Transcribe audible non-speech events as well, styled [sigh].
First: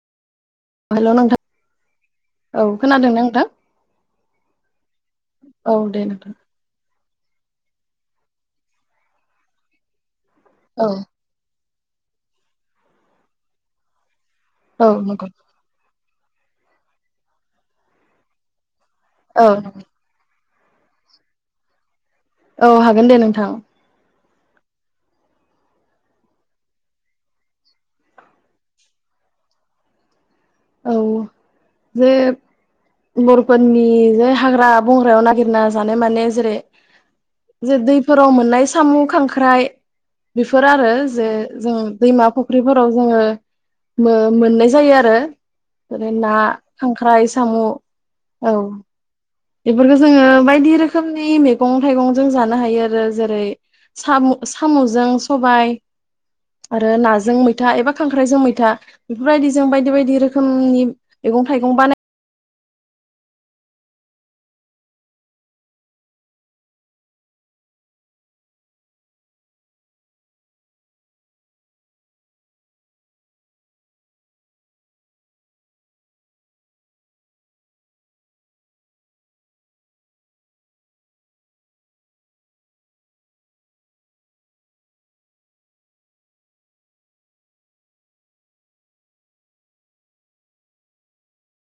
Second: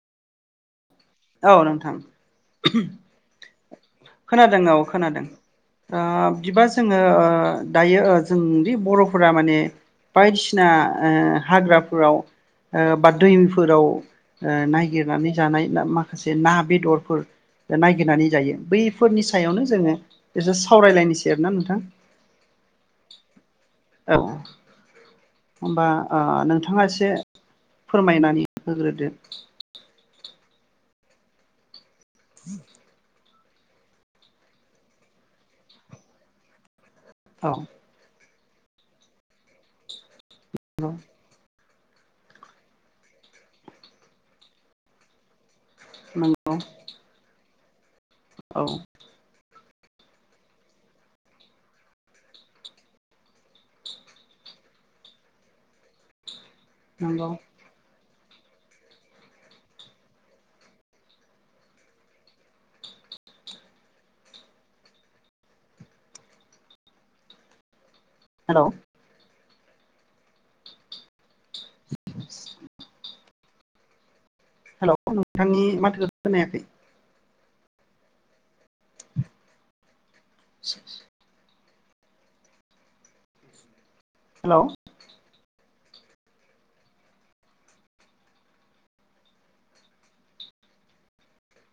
हेल' नोंथां औ नोंथां औ [unintelligible] खोनादों नोंथां खोनादों औ खोनादों औ ओ दे नोंथां बिबाज जोङो ओ दायो ओ जोंदि बर'फोरा माने बायदिसिना औ ओ हाग्रा फोराव ओ बा दैफोराव ओ औ नंगौ नायागिरनानै जानाय ना मा माखासे ना बेदरफोर नायगिरनानै जायो बै फोरनि औ सायावनो जोङो इसे सावरायलायनोसै आरोना नोंथां औ हागोन दे नोंथां औ होमबा ओ नोंथाङा एसे फोरमायनानै होग्रोदो औ औ जे बर' फोरनि जे हाग्रा बंग्रायाव नागिरना जानाय माने जेरै औ जे बैफोर हराव मोननाय सामु, खांख्राइ बेफोर आरो जो जों दैमा फुख्रिफोराव जोङो मो-मोननाय जायो आरो बेफोरो ना, नंगौ खांख्राइ, साम' औ बेफोरखौ जोङो बायदि रोखोमनि मैगं थाइगं जों जानो हायो आरो जेरै साम' साम'जों सबाय आरो नंगौ नाजों मैथा एबा खांख्राइ जों मैथा बेफोरबायदि जों बायदि बायदि रोखोमनि मैगं थाइगं बानाय हेल' हेल' नोंथांनि माथोखौ खोनायाखै [unintelligible] हेल'